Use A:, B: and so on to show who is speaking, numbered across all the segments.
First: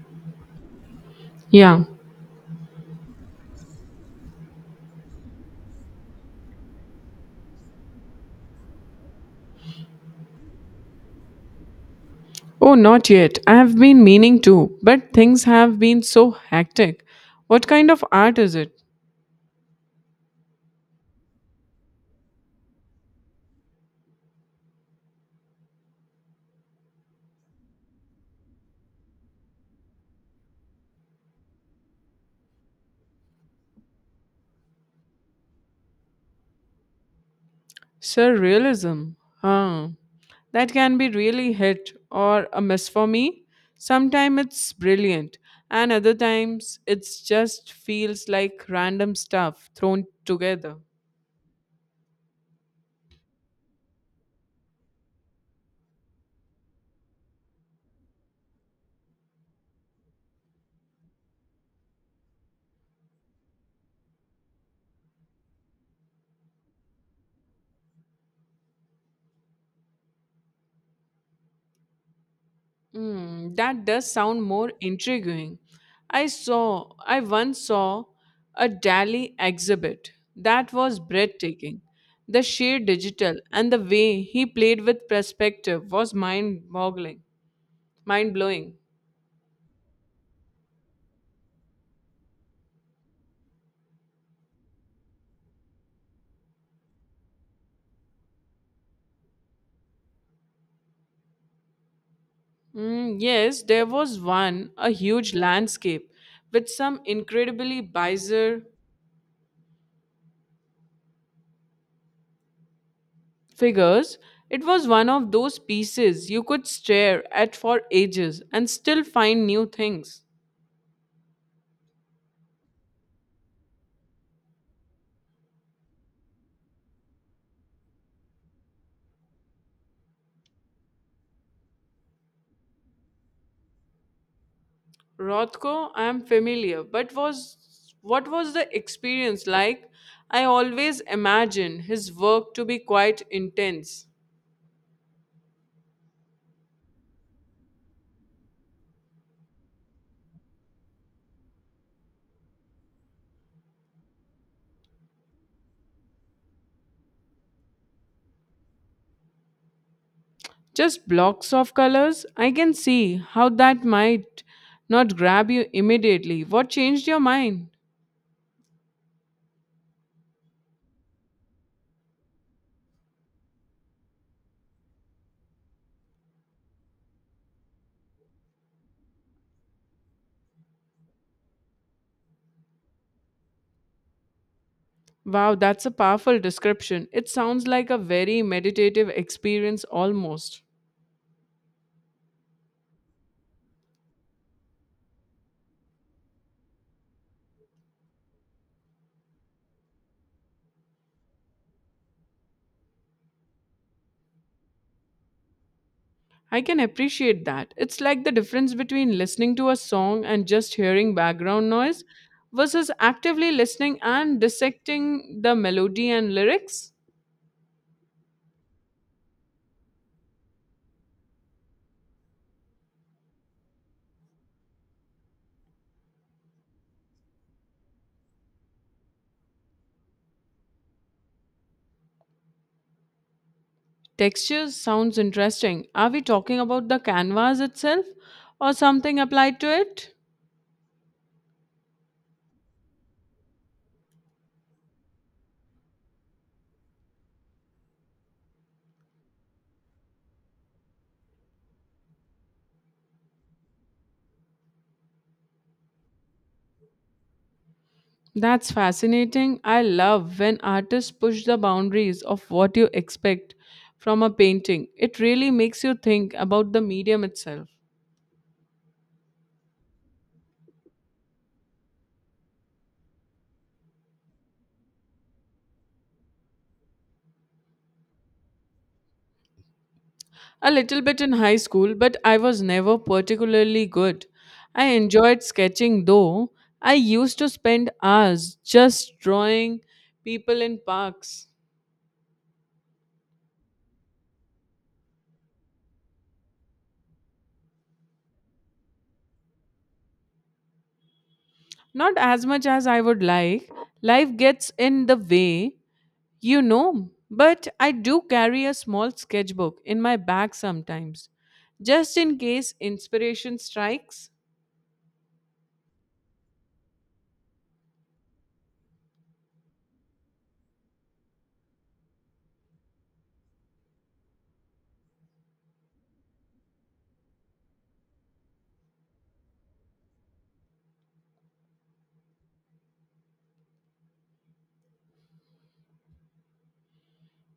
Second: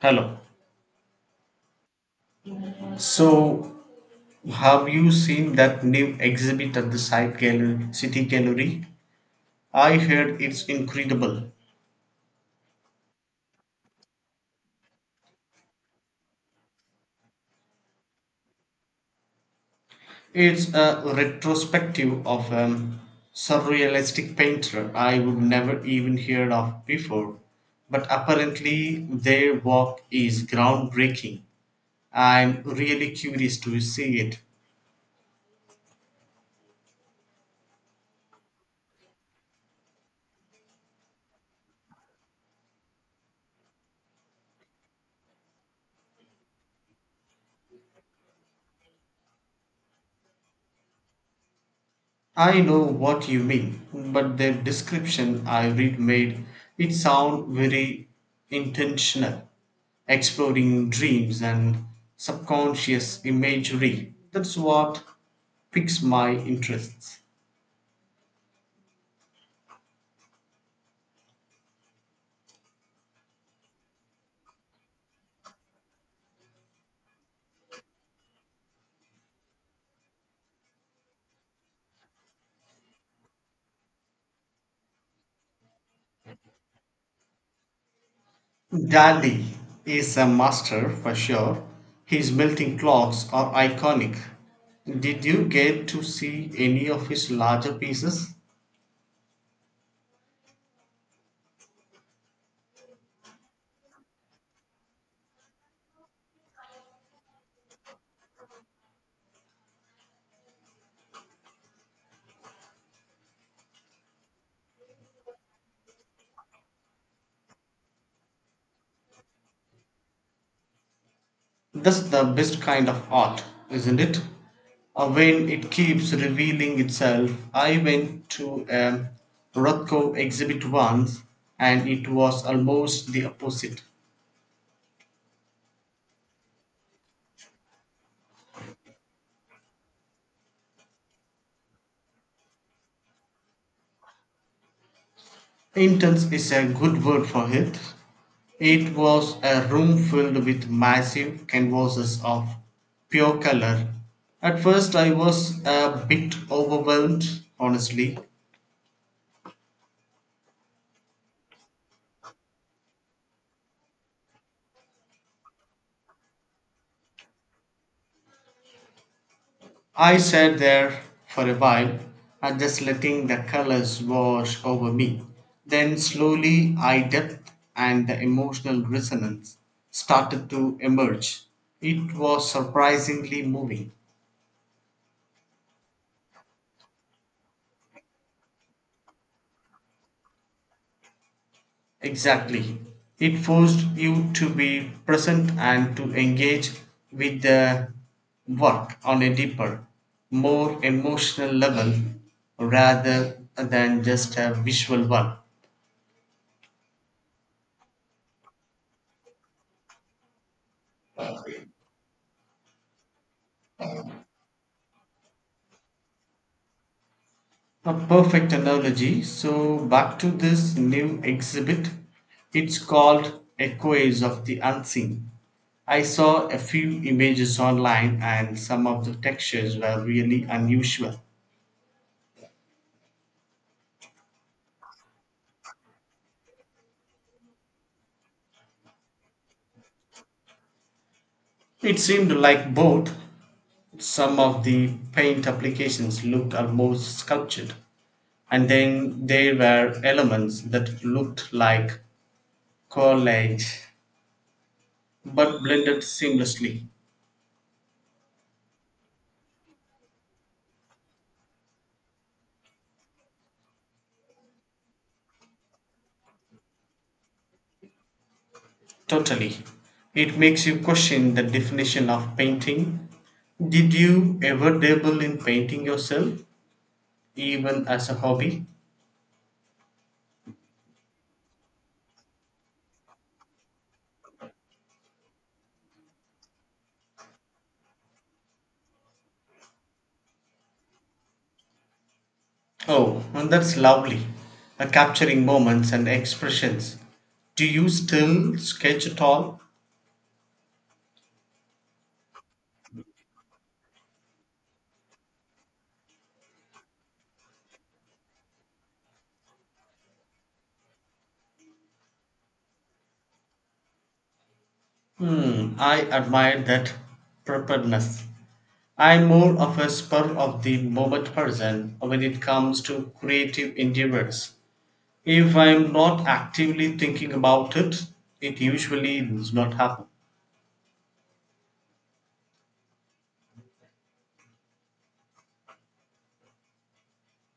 A: Hello.
B: Yeah.
A: So, have you seen that new exhibit at the Site Gallery, City Gallery? I heard it's incredible.
B: Oh, not yet. I have been meaning to, but things have been so hectic. What kind of art is it?
A: It's a retrospective of a surrealistic painter I would never even heard of before, but apparently their work is groundbreaking. I'm really curious to see it.
B: Surrealism. Huh. That can be really hit or a miss for me. Sometimes it's brilliant, and other times it's just feels like random stuff thrown together.
A: I know what you mean, but the description I read made it sound very intentional, exploring dreams and subconscious imagery. That's what piques my interests.
B: Mm, that does sound more intriguing. I once saw a Dali exhibit that was breathtaking. The sheer digital and the way he played with perspective was mind-boggling, mind-blowing.
A: Dali is a master for sure. His melting clocks are iconic. Did you get to see any of his larger pieces?
B: Mm, yes, there was one, a huge landscape with some incredibly bizarre figures. It was one of those pieces you could stare at for ages and still find new things.
A: That's the best kind of art, isn't it? When it keeps revealing itself. I went to a Rothko exhibit once and it was almost the opposite.
B: Rothko, I'm familiar, but was what was the experience like? I always imagine his work to be quite intense.
A: Intense is a good word for it. It was a room filled with massive canvases of pure color. At first, I was a bit overwhelmed, honestly,
B: Just blocks of colors? I can see how that might not grab you immediately. What changed your mind?
A: I sat there for a while, and just letting the colors wash over me. Then slowly eye depth and the emotional resonance started to emerge. It was surprisingly moving.
B: Wow, that's a powerful description. It sounds like a very meditative experience almost.
A: Exactly. It forced you to be present and to engage with the work on a deeper, more emotional level rather than just a visual one.
B: I can appreciate that. It's like the difference between listening to a song and just hearing background noise versus actively listening and dissecting the melody and lyrics.
A: A perfect analogy. So, back to this new exhibit. It's called Echoes of the Unseen. I saw a few images online, and some of the textures were really unusual.
B: Textures sounds interesting. Are we talking about the canvas itself or something applied to it?
A: It seemed like both some of the paint applications looked almost sculptured, and then there were elements that looked like collage but blended seamlessly.
B: That's fascinating. I love when artists push the boundaries of what you expect from a painting. It really makes you think about the medium itself.
A: Totally. It makes you question the definition of painting. Did you ever dabble in painting yourself, even as a hobby?
B: A little bit in high school, but I was never particularly good. I enjoyed sketching though. I used to spend hours just drawing people in parks.
A: Oh, and that's lovely. Capturing moments and expressions. Do you still sketch at all?
B: Not as much as I would like. Life gets in the way, But I do carry a small sketchbook in my bag sometimes, just in case inspiration strikes.
A: Hmm, I admire that preparedness. I'm more of a spur of the moment person when it comes to creative endeavors. If I'm not actively thinking about it, it usually does not happen.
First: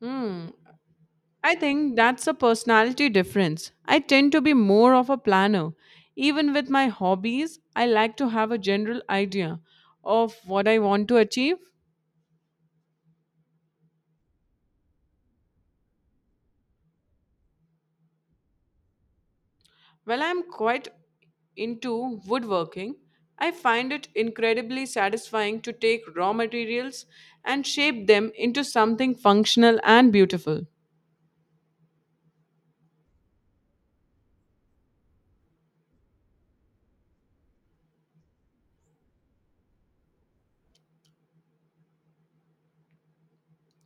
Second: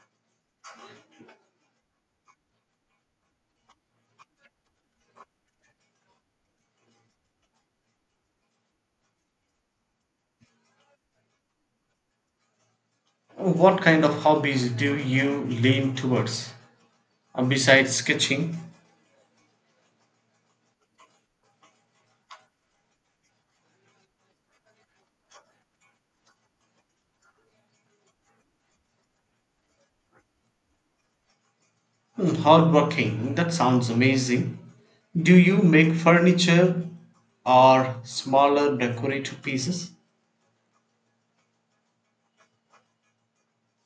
B: Hmm. I think that's a personality difference. I tend to be more of a planner. Even with my hobbies, I like to have a general idea of what I want to achieve.
A: What kind of hobbies do you lean towards? Besides sketching,
B: While I'm quite into woodworking, I find it incredibly satisfying to take raw materials and shape them into something functional and beautiful.
A: hmm, hardworking, that sounds amazing. Do you make furniture or smaller decorative pieces?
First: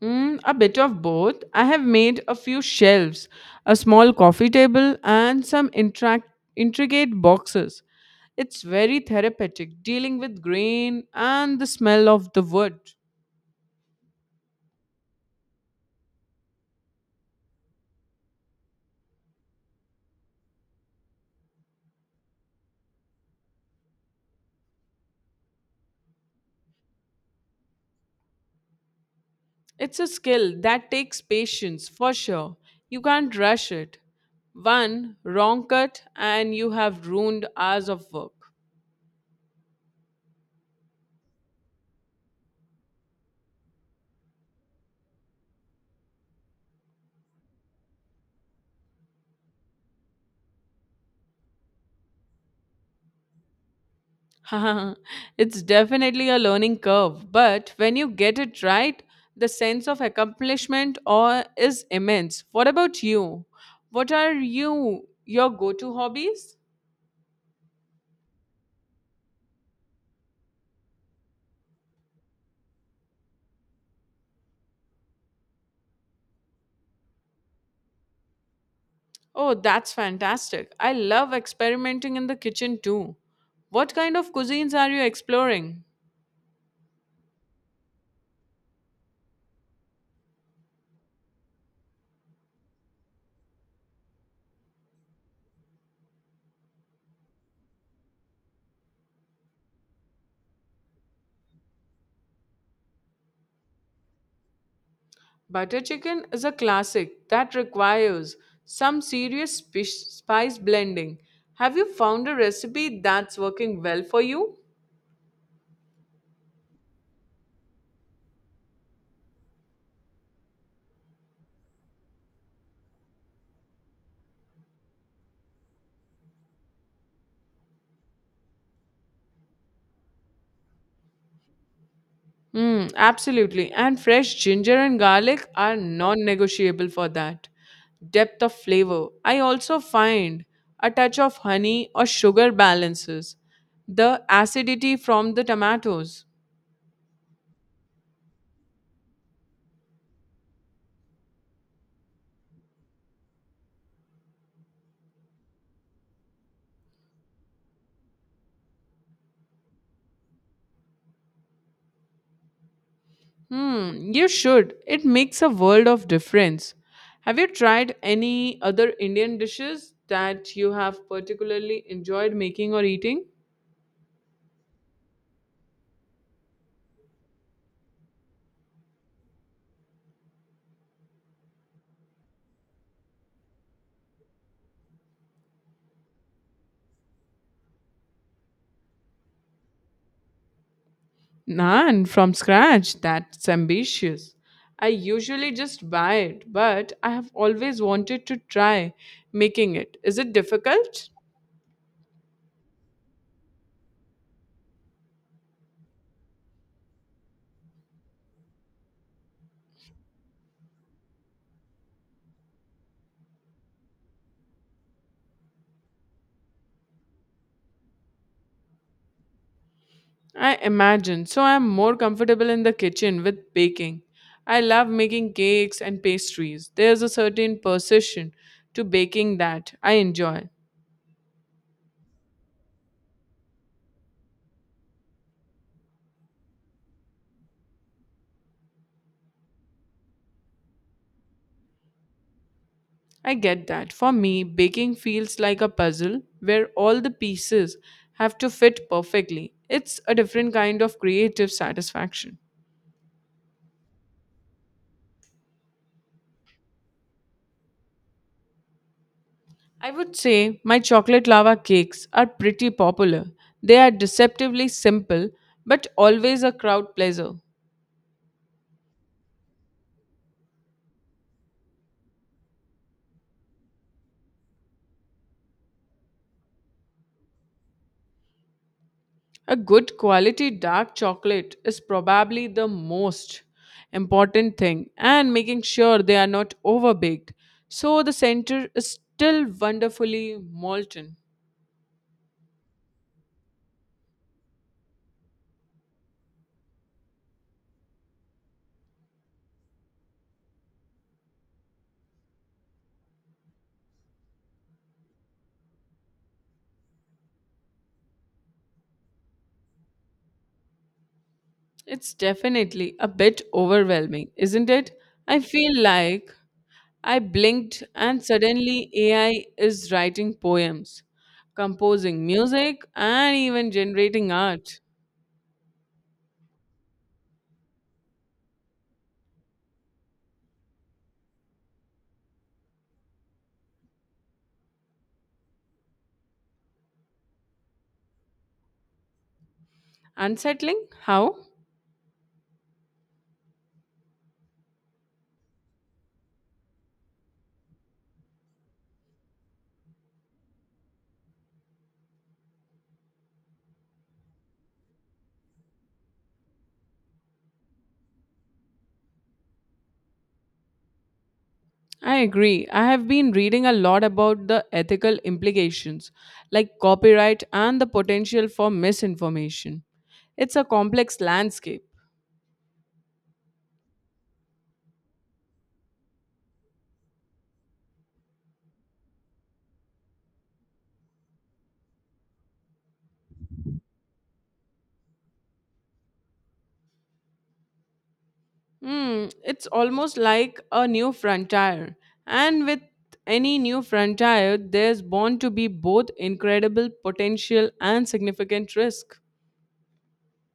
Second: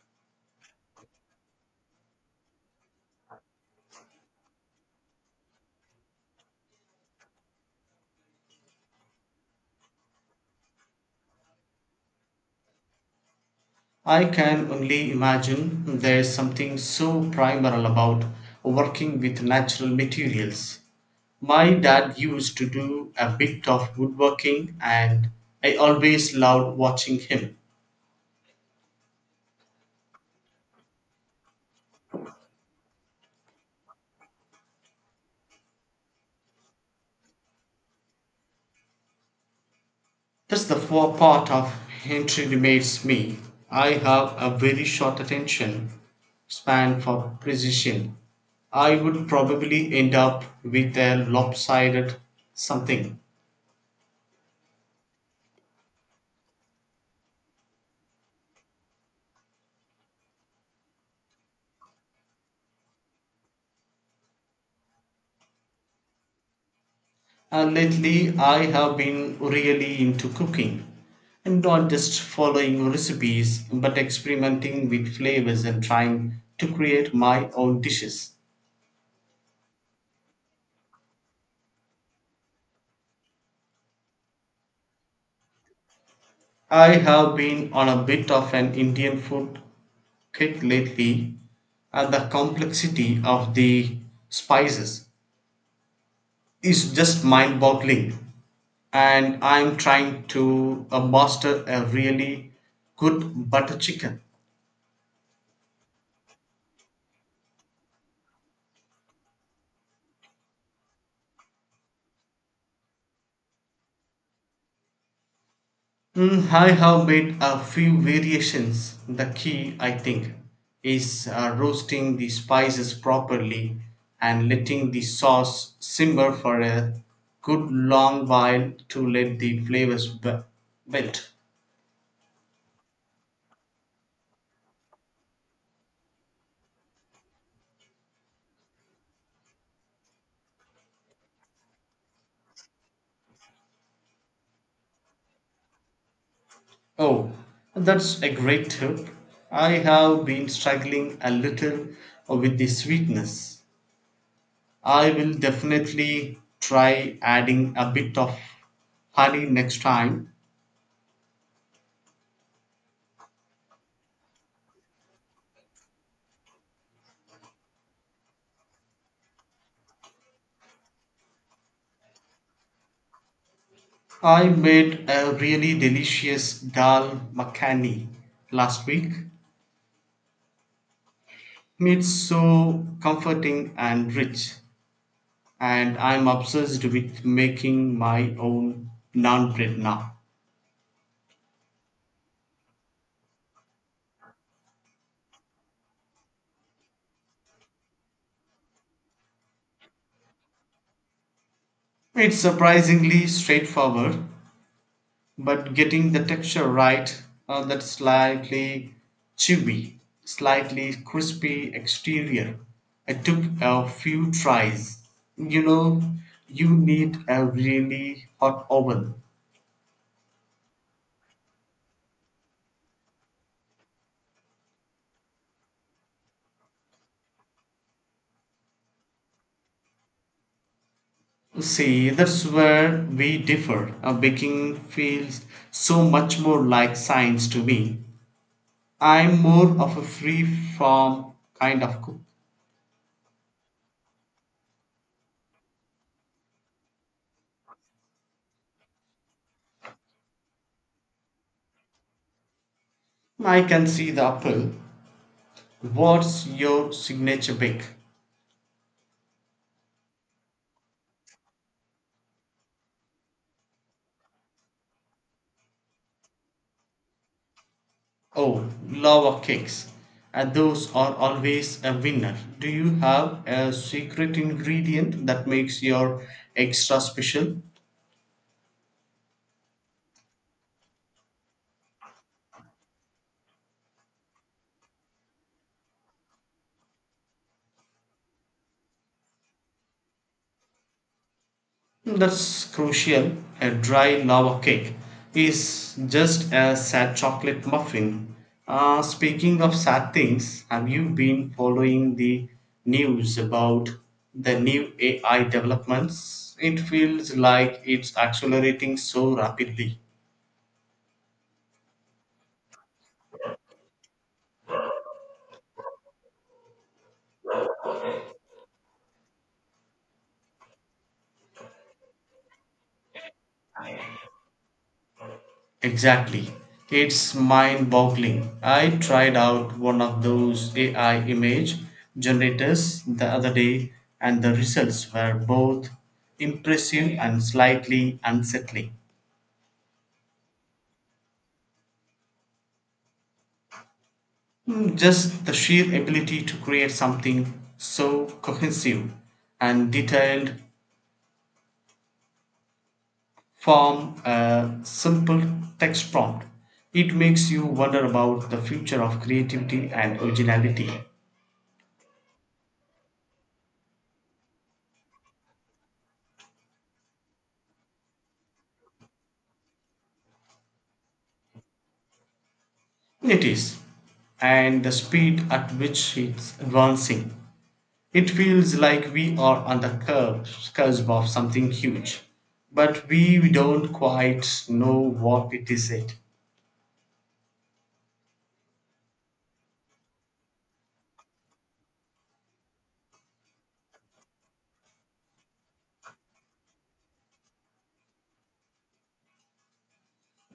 B: Mm, a bit of both. I have made a few shelves, a small coffee table, and some intricate boxes. It's very therapeutic dealing with grain and the smell of the wood.
A: I can only imagine there's something so primal about working with natural materials. My dad used to do a bit of woodworking, and I always loved watching him.
B: It's a skill that takes patience for sure. You can't rush it. One wrong cut, and you have ruined hours of work.
A: That's the four part of entry makes me. I have a very short attention span for precision. I would probably end up with a lopsided something.
B: It's definitely a learning curve, but when you get it right, the sense of accomplishment or is immense. What about you? What are your go-to hobbies?
A: Lately, I have been really into cooking and not just following recipes but experimenting with flavors and trying to create my own dishes.
B: Oh, that's fantastic. I love experimenting in the kitchen too. What kind of cuisines are you exploring?
A: I have been on a bit of an Indian food kick lately, and the complexity of the spices is just mind boggling. And I'm trying to master a really good butter chicken.
B: Butter chicken is a classic that requires some serious spice blending. Have you found a recipe that's working well for you?
A: Mm, I have made a few variations. The key, I think, is roasting the spices properly and letting the sauce simmer for a good long while to let the melt.
B: Mm, absolutely. And fresh ginger and garlic are non negotiable for that. Depth of flavor. I also find a touch of honey or sugar balances the acidity from the tomatoes.
A: Oh, that's a great tip. I have been struggling a little with the sweetness. I will definitely try adding a bit of honey next time.
B: Hmm, you should. It makes a world of difference. Have you tried any other Indian dishes that you have particularly enjoyed making or eating?
A: I made a really delicious dal makhani last week. It's so comforting and rich, and I'm obsessed with making my own naan bread now.
B: None from scratch. That's ambitious. I usually just buy it, but I have always wanted to try making it. Is it difficult?
A: It's surprisingly straightforward, but getting the texture right, that slightly chewy, slightly crispy exterior, it took a few tries. You know, you need a really hot oven.
B: I imagine. So I'm more comfortable in the kitchen with baking. I love making cakes and pastries. There's a certain precision to baking that I enjoy.
A: See, that's where we differ. Baking feels so much more like science to me. I'm more of a free form kind of cook.
B: I get that. For me, baking feels like a puzzle where all the pieces have to fit perfectly. It's a different kind of creative satisfaction.
A: I can see the appeal. What's your signature bake?
B: I would say my chocolate lava cakes are pretty popular. They are deceptively simple, but always a crowd pleaser.
A: Oh, lava cakes. And those are always a winner. Do you have a secret ingredient that makes your extra special?
B: A good quality dark chocolate is probably the most important thing, and making sure they are not overbaked so the center is still wonderfully molten.
A: That's crucial. A dry lava cake is just a sad chocolate muffin. Speaking of sad things, have you been following the news about the new AI developments? It feels like it's accelerating so rapidly.
B: It's definitely a bit overwhelming, isn't it? I feel like I blinked, and suddenly AI is writing poems, composing music, and even generating art.
A: Exactly. It's mind boggling. I tried out one of those AI image generators the other day, and the results were both impressive and slightly unsettling.
B: Unsettling? How?
A: Mm, just the sheer ability to create something so cohesive and detailed from a simple text prompt. It makes you wonder about the future of creativity and originality.
B: I agree. I have been reading a lot about the ethical implications, like copyright and the potential for misinformation. It's a complex landscape.
A: It is. And the speed at which it's advancing. It feels like we are on the curve, cusp of something huge. But we don't quite know what it is yet.
B: Mm, it's almost like a new frontier. And with any new frontier, there's bound to be both incredible potential and significant risk.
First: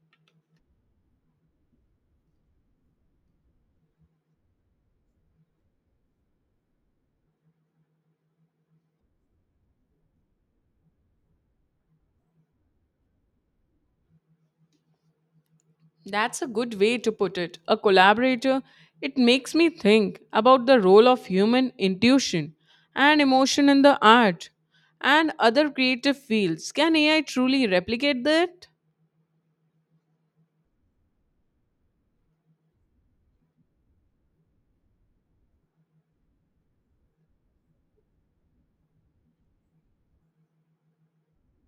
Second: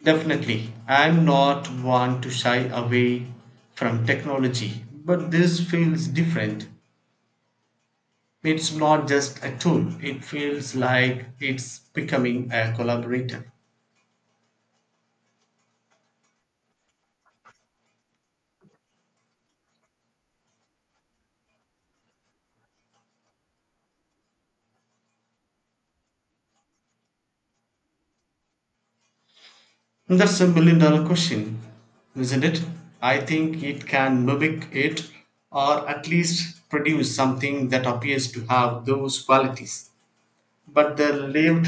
A: Definitely, I'm not one to shy away from technology, but this feels different. It's not just a tool, it feels like it's becoming a collaborator.
B: That's a good way to put it. A collaborator, it makes me think about the role of human intuition and emotion in the art and other creative fields. Can AI truly replicate that?
A: That's a million dollar question, isn't it? I think it can mimic it or at least produce something that appears to have those qualities. But the lived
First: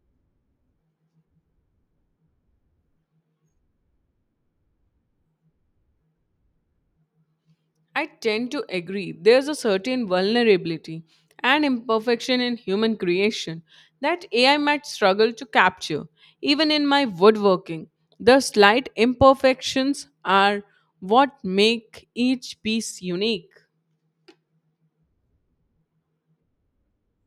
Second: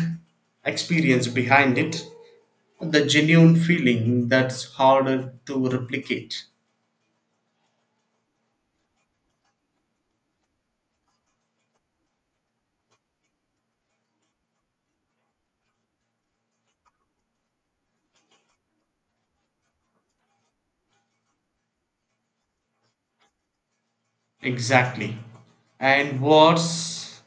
A: experience behind it, the genuine feeling that's harder to replicate.
B: I tend to agree. There's a certain vulnerability and imperfection in human creation that AI might struggle to capture. Even in my woodworking, the slight imperfections are what make each piece unique.
A: Exactly. And what's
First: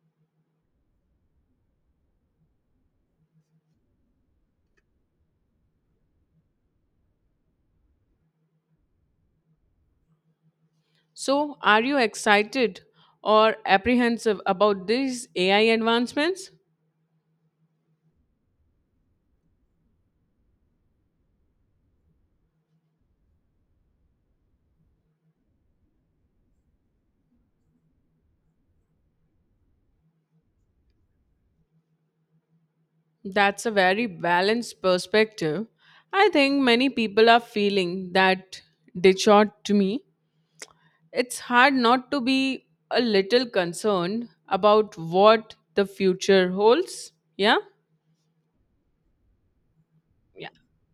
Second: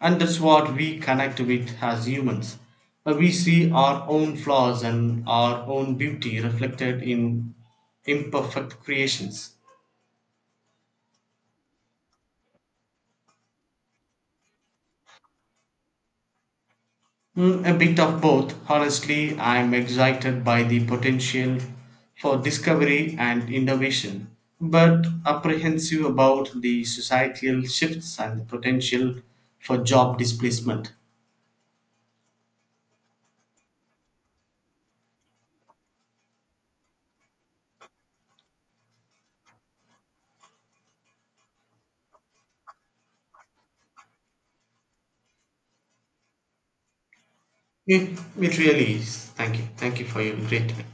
A: And that's what we connect with as humans. We see our own flaws and our own beauty reflected in imperfect creations.
B: So, are you excited or apprehensive about these AI advancements?
A: Mm, a bit of both. Honestly, I'm excited by the potential for discovery and innovation, but apprehensive about the societal shifts and the potential for job displacement.
B: That's a very balanced perspective. I think many people are feeling that they shot to me. It's hard not to be a little concerned about what the future holds. Yeah?
A: It really is. Thank you. Thank you for your great time.